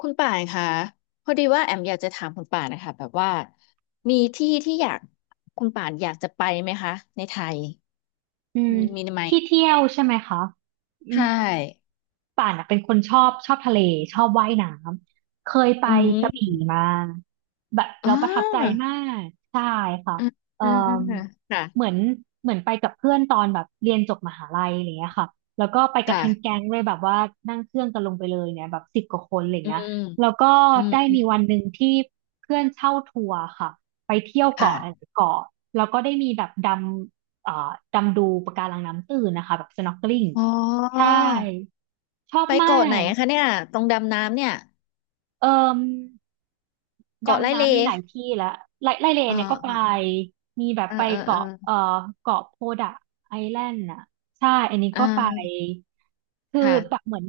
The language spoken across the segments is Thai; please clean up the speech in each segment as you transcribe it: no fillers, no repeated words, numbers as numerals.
คุณป่านคะพอดีว่าแอมอยากจะถามคุณป่านนะคะแบบว่ามีที่ที่อยากคุณป่านอยากจะไปไหมคะในไทยอือืมมมีไหมที่เที่ยวใช่ไหมคะอืใช่ม ป่านอะเป็นคนชอบทะเลชอบว่ายน้ำเคยไปอืกระมบี่มาแบบอ่เราประทับใจามากใช่ค่ะอืมเอ่ออืมอืมค่ะเหมือนเหมือนไปกับเพื่อนตอนแบบเรียนจบมหาลัยอะไรเงี้ยค่ะแล้วก็ไปกันทั้งแก๊ค่ะงเลยแบบว่านั่งเครื่องกันลงไปเลยเนี่ยแบบสิบกว่าคนอะไรอืเงี้ยมแล้วก็อืมได้อืมีวัมนหนึ่งที่เพื่อนเช่าทัวร์ค่ะไปเที่ยวเกาะหลาค่ะยๆเกาะแล้วก็ได้มีแบบดำดำดูปะการังน้ำตื้นนะคะแบบ snorkeling อ๋ใช่ อชอบไปมาเกาะไหนกอะคะเนี่ยตรงดำน้ำเนี่ยเอ่มเกาะไร่ดำเลน้ำมีหลายที่ละไล่เลอ่าเนี่ยก็ไปอ่ามีแบบอ่าไปอ่าอ่าเกาะเกาะโพดะไอแลนด์อ่ะใช่อันนี้ก็ไปอ่าคือแบบค่ะเหมือน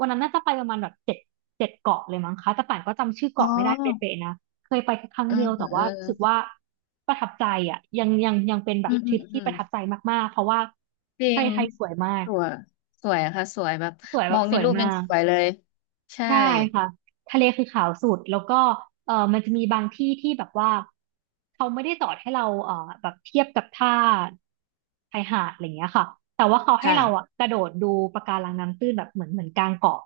วันนั้นน่าจะไปประมาณแบบเจ็ดเกาะเลยมั้งคะแต่ป่านก็จำชื่ออ๋เกาะไม่ได้อเป๊ะๆนะเคยไปแค่ครั้งเออเดียวเอแต่อเอว่ารู้สึกอว่าประทับใจอ่ะยังเป็นแบอืบมทอืริมปอืที่ปม ระทับใจมากๆเพราะว่าจริไทยงไทยสวยมากสวยสวยอะค่ะสวยแบบสวยแบมอบงสในวยรูปมายังก สวยเลยใช่ใช่ค่ะทะเลคือขาวสุดแล้วก็เออมันจะมีบางที่ที่แบบว่าเขาไม่ได้สอนให้เราเออแบบเทียบกับท่าชายหาดอะไรอย่างเงี้ยค่ะแต่ว่าเขาให้เราอะค่ะกระโดดดูปะการังน้ำตื้นแบบเหมือนกลางเกาะ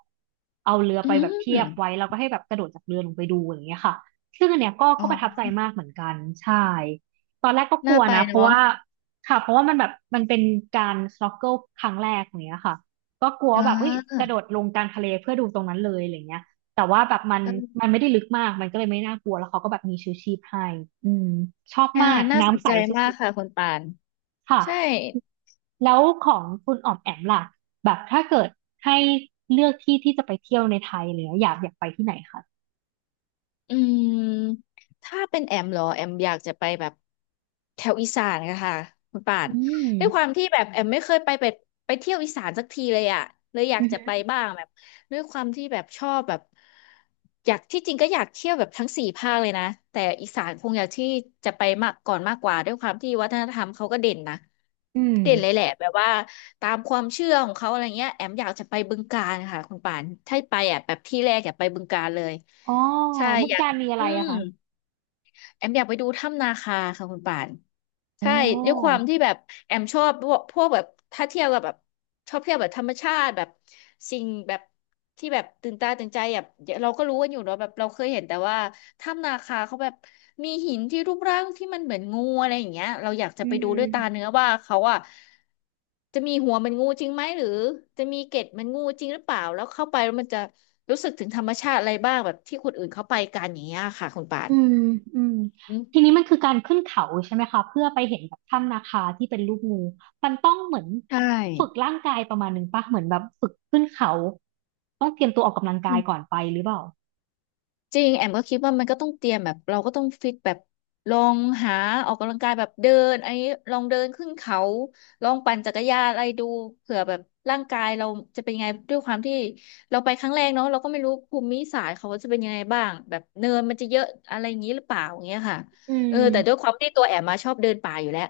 เอาเรืออืไปแบบเทีมยบไว้แล้วก็ให้แบบกระโดดจากเรือลงไปดูอะไรอย่างเงี้ยค่ะซึ่งอันเนี้ยก็อ๋ก็อประทับใจมากเหมือนกันใช่ตอนแรกก็กน่าลัวไปนะเพราะเนาะว่าค่ะเพราะว่ามันแบบมันเป็นการ s n o เ k ิ l ครั้งแรกอย่างเงี้ยค่ะ ก็กลัวอ่าแบบเฮ้ยเออกระโดดลงกลางทะเลเพื่อดูตรงนั้นเลยอะไรเงี้ยแต่ว่าแบบมันมันไม่ได้ลึกมากมันก็เลยไม่น่ากลัวแล้วเขาก็แบบมีชูชีพให้อืมชอบอ่ามากน่าสนน้ำใสใจมากสุดค่ะคุณปานๆค่ะใช่ แล้วของคุณอ๋อมแอมล่ะแบบถ้าเกิดให้เลือกที่ที่จะไปเที่ยวในไทยเลยอยากไปที่ไหนคะอืมถ้าเป็นแอมเหรอแอมอยากจะไปแบบแถวอีสานค่ะค่ะคุณป่านอืมด้วยความที่แบบแอมไม่เคยไปแบบไปเที่ยวอีสานสักทีเลยอ่ะเลยอยากอือจะฮึไปบ้างแบบด้วยความที่แบบชอบแบบอยากที่จริงก็อยากเที่ยวแบบทั้งสี่ภาคเลยนะแต่อีสานคงอยากที่จะไปมากก่อนมากกว่าด้วยความที่วัฒนธรรมเขาก็เด่นนะอืมเด่นเลยแหละแบบว่าตามความเชื่อของเขาอะไรเงี้ยแอมอยากจะไปบึงกาฬค่ะคุณป่านถ้าไปอ่ะแบบที่แรกอยากไปบึงกาฬเลย อ๋อใช่เมือองยากการมีอะอืไรอะม คะแอมอยากไปดูถ้ำนาคาค่ะคุณป่านใช่โอ้ด้วยความที่แบบแอมชอบพวกแบบถ้าเที่ยวกับแบบชอบเที่ยวแบบธรรมชาติแบบสิ่งแบบที่แบบตื่นตาตื่นใจแบบเราก็รู้กันอยู่เนาะแบบเราเคยเห็นแต่ว่าถ้ำนาคาเขาแบบมีหินที่รูปร่างที่มันเหมือนงูอะไรอย่างเงี้ยเราอยากจะอืไปดูด้วยตาเนื้ม อว่าเขาอะจะมีหัวเหมันงูจริงไหมหรือจะมีเกล็ดเหมันงูจริงหรือเปล่าแล้วเข้าไปแล้วมันจะรู้สึกถึงธรรมชาติอะไรบ้างแบบที่คนอื่นเขาไปกันอย่างเงี้ยค่ะคุณป่าน อืมอืมทีนี้มันคือการขึ้นเขาใช่ไหมคะเพื่อไปเห็นแบบถ้ำนาคาที่เป็นรูปงูมันต้องเหมือนใชฝึก่ร่างกายประมาณหนึ่งปะเหมือนแบบฝึกขึ้นเขาต้องเตรียมตัวออกกำลังอืกายมก่อนไปหรือเปล่าจริงแอมก็คิดว่ามันก็ต้องเตรียมแบบเราก็ต้องฟิตแบบลองหาออกกำลังกายแบบเดินไอ้ลองเดินขึ้นเขาลองปั่นจักรยานอะไรดูเผื่อแบบร่างกายเราจะเป็นยังไงด้วยความที่เราไปครั้งแรกเนาะเราก็ไม่รู้ภูมิศาสตร์เขาจะเป็นยังไงบ้างแบบเนินมันจะเยอะอะไรอย่างนี้หรือเปล่าอย่างเงี้ยค่ะอืมเออแต่ด้วยความที่ตัวแอมมาชอบเดินป่าอยู่แล้ว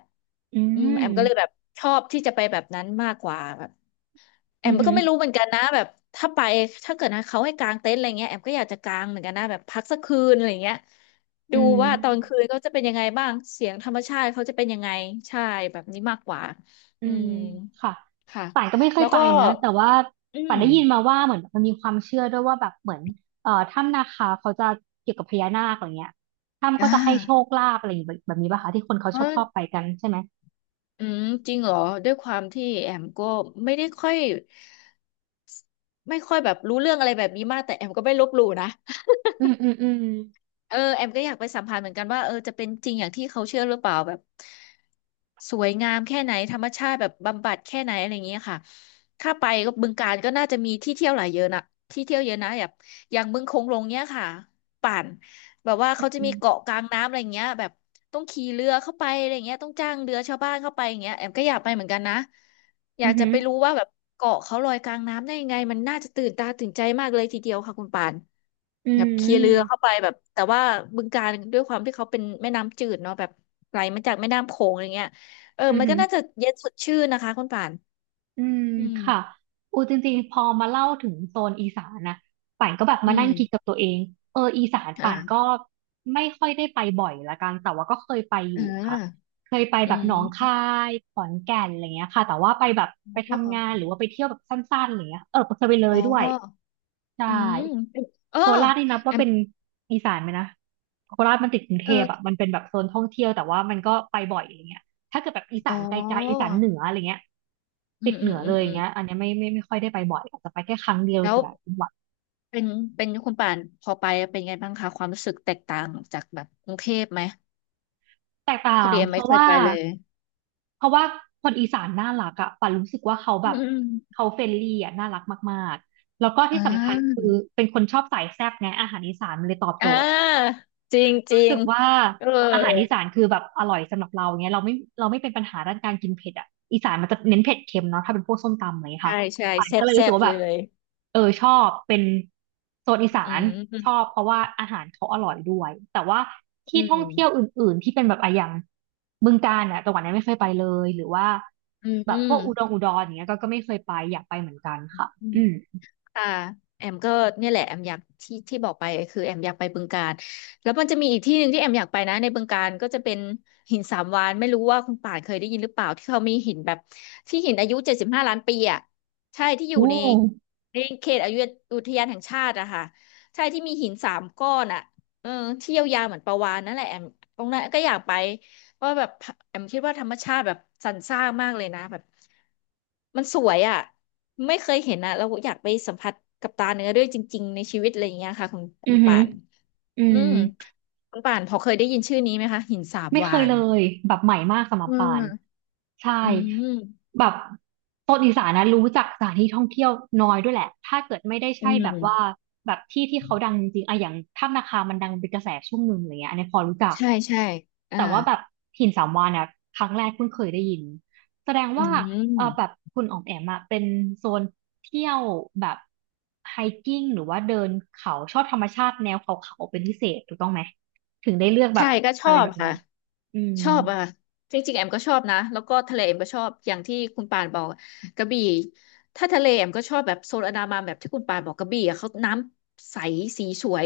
อือืมแอมมก็เลยแบบชอบที่จะไปแบบนั้นมากกว่า แออืมอหืก็อไม่รู้เหมือนกันนะแบบถ้าไปถ้าเกิดนะเขาให้กางเต็นท์อะไรเงี้ยแอมก็อยากจะกางเหมือนกันนะแบบพักสักคืนอะไรเงี้ยอืดูว่าตอนมคืนก็จะเป็นยังไงบ้างเสียงธรรมชาติเขาจะเป็นยังไงใช่แบบนี้มากกว่าอือืมมค่ะค่ะป่านก็ไม่เคแล้ยวไปก็นะแต่ว่าอืป่านมได้ยินมาว่าเหมือนมันมีความเชื่อด้วยว่าแบบเหมือนถ้ำนาคาเขาจะเกี่ยวกับพญานาคอะไรเงี้ยถ้ำก็อ่าจะให้โชคลาภอะไรอย่างแบบแบบนี้ป่ะคะที่คนเขาเพชอบราะชอบไปกันใช่ไหม อืมจริงเหรอด้วยความที่แอมก็ไม่ได้ค่อยไม่ค่อยแบบรู้เรื่องอะไรแบบนี้มากแต่แอมก็ไม่ลบหลู่นะ อืมอืมอืมเออแอมก็อยากไปสัมผัสเหมือนกันว่าเออจะเป็นจริงอย่างที่เขาเชื่อหรือเปล่าแบบสวยงามแค่ไหนธรรมชาติแบบบำบัดแค่ไหนอะไรอย่างเงี้ยค่ะถ้าไปก็บึงกาฬก็น่าจะมีที่เที่ยวหลายเยอะนะที่เที่ยวเยอะนะแบบอย่างบึงโขงหลงเนี้ยค่ะป่าน แบบว่าเขาจะอืมีมเกาะกลางน้ำอะไรเงี้ยแบบต้องขี่เรือเข้าไปอะไรเงี้ยต้องจ้างเรือชาวบ้านเข้าไปอย่างเงี้ยแอมก็อยากไปเหมือนกันนะออืยากจะมไปรู้ว่าแบบเกาะเขาลอยกลางน้ำได้ยังไงมันน่าจะตื่นตาตื่นใจมากเลยทีเดียวค่ะคุณปานอืแบบขี่เรือมเข้าไปแบบแต่ว่าบึงกาฬด้วยความที่เขาเป็นแม่น้ำจืดเนาะแบบไหลมาจากแม่น้ำโขงอะไรเงี้ยเอออืมมันอืก็ม น่าจะเย็นสดชื่นนะคะคุณปานอืมอืมค่ะอูจริงๆพอมาเล่าถึงโซนอีสานนะป่านก็แบบอืมานั่มงคิดกับตัวเองเอออีสานป่านก็อ่าไม่ค่อยได้ไปบ่อยละกันแต่ว่าก็เคยไปอยู่อ่าค่ะเคยไปอืแบบหนองคามยขอนแก่นอะไรเงี้ยค่ะแต่ว่าไปแบบไปอ๋ทำงานหอรือว่าไปเที่ยวแบบสั้นๆอะไรเงี้ยเออเคยไปเลอ๋ยอด้วยใช่อืมเออโคราชนี่นับแอว่ามเป็นอีสานไหมนะโคราชมันติดกรุงเทพอะเออ มันเป็นแบบโซนท่องเที่ยวแต่ว่ามันก็ไปบ่อยอะไรเงี้ย ถ้าเกิดแบบอีอ๋สาอนไกลๆอีสานเหนืออะไรเงี้ยอืติดม เหอืนืม ออืเลมยออืย่างมเงี้ยอันเนี้ยไม่ค่อยได้ไปบ่อยอาจจะไปแค่ครั้งเดียวแล้วแต่ละจังหวัดเป็นเป็นคุณป่านพอไปเป็นไงบ้างคะความรู้สึกแตกต่างจากแบบกรุงเทพไหมแตกพต่าองดีเอ็มเพไม่ราะเคยว่าไปเลยเพราะว่าคนอีสานน่ารักอะป่นรู้สึกว่าเขาแบอืบมเขาเฟรนลี่อะน่ารักมากๆแล้วก็อ่ที่สำคัญาคือเป็นคนชอบสายแซ่บไงอาหารอีสานมันเลยตอบโจอ่ทย์ าจริงจริรู้งสึกว่าเอออาหารอีสานคือแบบอร่อยสำหรับเราเงี้ยเราไม่เป็นปัญหาด้านการกินเผ็ดอ่ะอีสานมันจะเน้นเผ็ดเค็มเนาะถ้าเป็นพวกส้มตำอะไรเงี้ยค่ะใช่ใช่ป่านแซ่ก็บเลยรู้แซ่สึกบว่าเลแบบย เออชอบเป็นโซนอีสาอืนม อืมชอบเพราะว่าอาหารเขาอร่อยด้วยแต่ว่าที่อท่องเที่ยวอื่นๆที่เป็นแบบอะอย่างบึงกาฬอ่ะจังหวัดนั้นไม่เคยไปเลยหรือว่าืแบบพมอวกอุดรอย่างเงี้ยก็ไม่เคยไปอยากไปเหมือนกันค่ะืม อืมค่ะแอมก็เนี่ยแหละแอมอยากที่ที่บอกไปคือแอมอยากไปบึงกาฬแล้วมันจะมีอีกที่หนึ่งที่แอมอยากไปนะในบึงกาฬก็จะเป็นหินสามวาฬไม่รู้ว่าคุณป่านเคยได้ยินหรือเปล่าที่เขามีหินแบบที่หินอายุ75 ล้านปีอ่ะใช่ที่อยู่โอ้ในเขตอายุอุทยานแห่งชาติอะค่ะใช่ที่มีหินสามก้อนอะเออที่ยาวๆเหมือนปลาวาฬนั่นแหละแอมตรงนั้นก็อยากไป ว่าะแบบแอมคิดว่าธรรมชาติแบบสรรสร้างมากเลยนะแบบมันสวยอ่ะไม่เคยเห็นอ่ะเราอยากไปสัมผัสกับตาเนื้อด้วยจริงๆในชีวิตอะไรอย่างเงี้ยค่ะคุณอืคุอณหืป่าอนอือืม มคุณป่านพอเคยได้ยินชื่อนี้ไหมคะหินสาบไม่เควายนเลยแบบใหม่มากสำหรับอืปานมใช่อืมแบบโซนอีสานนะรู้จักสถานที่ท่องเที่ยวน้อยด้วยแหละถ้าเกิดไม่ได้อืใช่มแบบว่าแบบที่เขาดังจริงๆอะอย่างถ้ำนาคามันดังเป็นกระแสช่วงหนึ่งอะไรเงี้ยอันนี้พอรู้จักใช่ใช่อ่าแต่ว่าแบบหินสามวาฬนะครั้งแรกเพิ่งเคยได้ยินแสดงอืว่าเออแบบมคุณอ๋อมแอมอะเป็นโซนเที่ยวแบบไฮกิ้งหรือว่าเดินเขาชอบธรรมชาติแนวเขาๆเป็นพิเศษถูกต้องไหมถึงได้เลือกแบใช่บก็ชอะอไรบแบบค่ะ นี้ อืม ชอบอะค่ะจริงๆแอมก็ชอบนะแล้วก็ทะเลแอมก็ชอบอย่างที่คุณปานบอกกระบี่ถ้าทะเลแอมก็ชอบแบบโซนอันดามันแบบที่คุณปานบอกกระบี่อะเขาน้ำใสสีสวย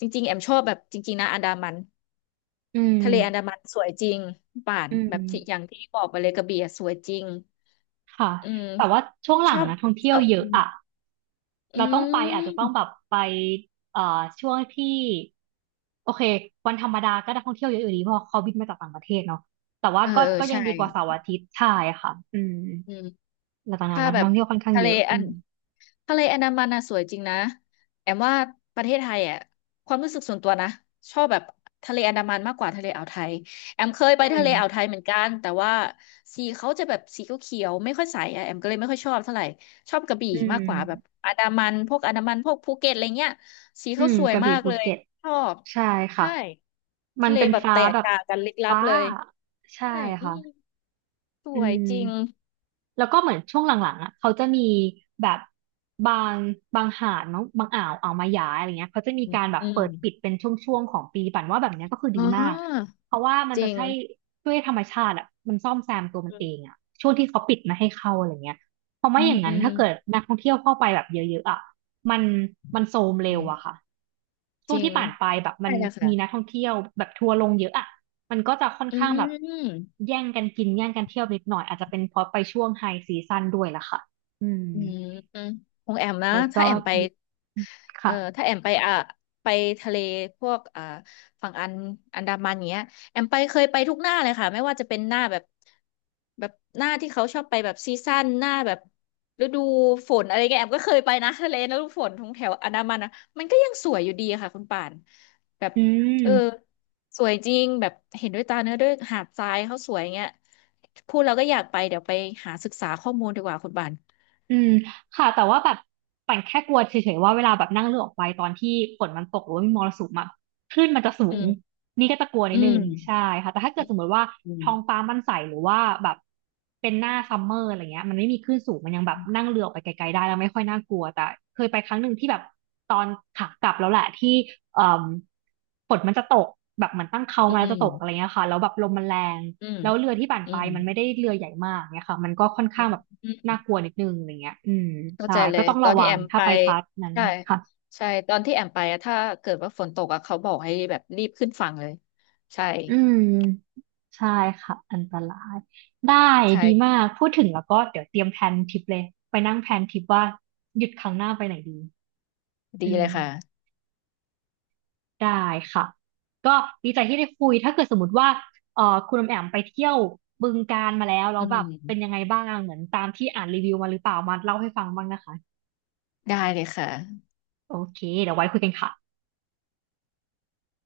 จริงๆแอมชอบแบบจริงๆนะอันดามันอืมทะเลอันดามันสวยจริงคุณป่านอืแบบที่อย่ามงที่บอกไปเลยกระบี่อะสวยจริงค่ะ อืมแต่ว่าช่วงหชลัองบนะท่องชเที่ยวอบเยอือะมอะอืเราต้องไปอาจจะต้องแบมบไปเอ่อช่วงที่โอเควันธรรมดาก็ได้ท่องเที่ยวเยอะอยู่ดีเพราะเขาบินมาจากต่างประเทศเนาะแต่ว่าเออก็เออก็ยัใช่งดีกว่าเสาร์อาทิตย์ใช่ค่ะอืมอืม แล้วตอนนั้นถ้านะแบนักบท่องเที่ยวค่อนข้างทะเลเยอะอัอืนมทะเลอันดามันน่ะสวยจริงนะแอมว่าประเทศไทยอ่ะความรู้สึกส่วนตัวนะชอบแบบทะเลอันดามันมากกว่าทะเลอ่าวไทยแอมเคยไปอืทะมเลอ่าวไทยเหมือนกันแต่ว่าสีเขาจะแบบสีเขียวๆไม่ค่อยใสอ่ะแอมก็เลยไม่ค่อยชอบเท่าไหร่ชอบกระบี่อืมากมกว่าแบบอันดามันพวกอันดามันพวกภูเก็ตอะไรเงี้ยสีอืเขามสวยกระมาบี่กภูเลยเก็ตชอบใช่ค่ะ ใช่มัทะนเลเป็นแบบฟ้าแตกแบบต่างกันลึกลับฟ้าเลยใช่ใช่อืค่ะมสอืวยจริงม แล้วก็เหมือนช่วงหลังๆอ่ะเขาจะมีแบบบางบางหาดมั้งบางอ่าวอ่าวมายาอะไรเงี้ยเขาจะมีอืมการแบบอืเปิมดปิดเป็นช่วงๆของปีปั่นว่าแบบเนี้ยก็คือดีอ๋มากอเพราะว่ามันจจะริง ใช่ด้วยธรรมชาติอ่ะมันซ่อมแซมตัวมันอืเองมอ่ะช่วงที่เขาปิดไมาให้เข้าอะไรเงี้ยเพราะอืไม่อมย่างอืนั้นม ถ้าเกิดนักท่องเที่ยวเข้าไปแบบเยอะๆอ่ะมันมันโทรมเร็วอะค่ะช่จวงริงที่ผ่านไปแบบมัใช่นอะมีนักค่ะท่องเที่ยวแบบทัวร์ลงเยอะอะ มันก็จะค่อนอืข้างแบบมแย่องกันกินแย่งกันเที่ยวนิดหน่อยอาจจะเป็นเพราะไปช่วงไฮซีซั่นด้วยล่ะค่ะอืมืมอืมของแอมนะ แต่ถ้าก็แอมไป เออค่ะถ้าแอมไปอ่ะไปทะเลพวกอ่าฝั่งอันดามันเงี้ยแอมไปเคยไปทุกหน้าเลยค่ะไม่ว่าจะเป็นหน้าแบบแบบหน้าที่เขาชอบไปแบบซีซั่นหน้าแบบฤดูฝนอะไรเงี้ยแอมก็เคยไปนะทะเลนะฤดูฝนทงแถวอันดามันนะมันก็ยังสวยอยู่ดีอะค่ะคุณป่านแบบอืม เออสวยจริงแบบเห็นด้วยตาเนื้อด้วยหาดทรายเขาสวยเงี้ยพูดเราก็อยากไปเดี๋ยวไปหาศึกษาข้อมูลดีกว่าคุณป่านอืมค่ะแต่ว่าแบบปั่นแค่กลัวเฉยๆว่าเวลาแบบนั่งเรือออกไปตอนที่ฝนมันตกหรือว่ามีมรสุมอะคลื่นมันจะสูอืงมนี่ก็จะกลัวนิอืดนึงมใช่ค่ะแต่ถ้าเกิดสมมติว่าอืมท้องฟ้ามันใสหรือว่าแบบเป็นหน้าซัมเมอร์อะไรเงี้ยมันไม่มีคลื่นสูงมันยังแบบนั่งเรือออกไปไกลๆได้แล้วไม่ค่อยน่ากลัวแต่เคยไปครั้งหนึ่งที่แบบตอนขากลับแล้วแหละที่เอ่อฝนมันจะตกแบบเหมือนตั้งเขาอืมาแล้วจะตกอะไรม เงี้ยค่ะแล้วแบบลมมันแรง อืมแล้วเรือที่ปั่นอืไปมมันไม่ได้เรือใหญ่มากเนี่ยค่ะมันก็ค่อนอืข้างมแบบอืน่ามกลัวนิดนึงอะไรเงี้ยอืมเข้าใช่ใจเลก็ยต้องตอระนที่วัแองมถ้าไปไปพัทนั้นใช่ค่ะใช่ตอนที่แอมไปอะถ้าเกิดว่าฝนตกอะเขาบอกให้แบบรีบขึ้นฝั่งเลยใช่อืมใช่ค่ะอันตรายได้ใช่ดีมากพูดถึงแล้วก็เดี๋ยวเตรียมแพลนทริปเลยไปนั่งแพลนทริปว่าหยุดครั้งหน้าไปไหนดีดีอืมเลยค่ะได้ค่ะก็ดีใจที่ได้คุยถ้าเกิดสมมติว่าคุณอมแอมไปเที่ยวบึงกาฬมาแล้วแล้อืวแบบเป็นมยังไงบ้างเหมือนตามที่อ่านรีวิวมาหรือเปล่ามาเล่าให้ฟังบ้างนะคะได้เลยค่ะโอเคเดี๋ยวไว้คุยกันค่ะ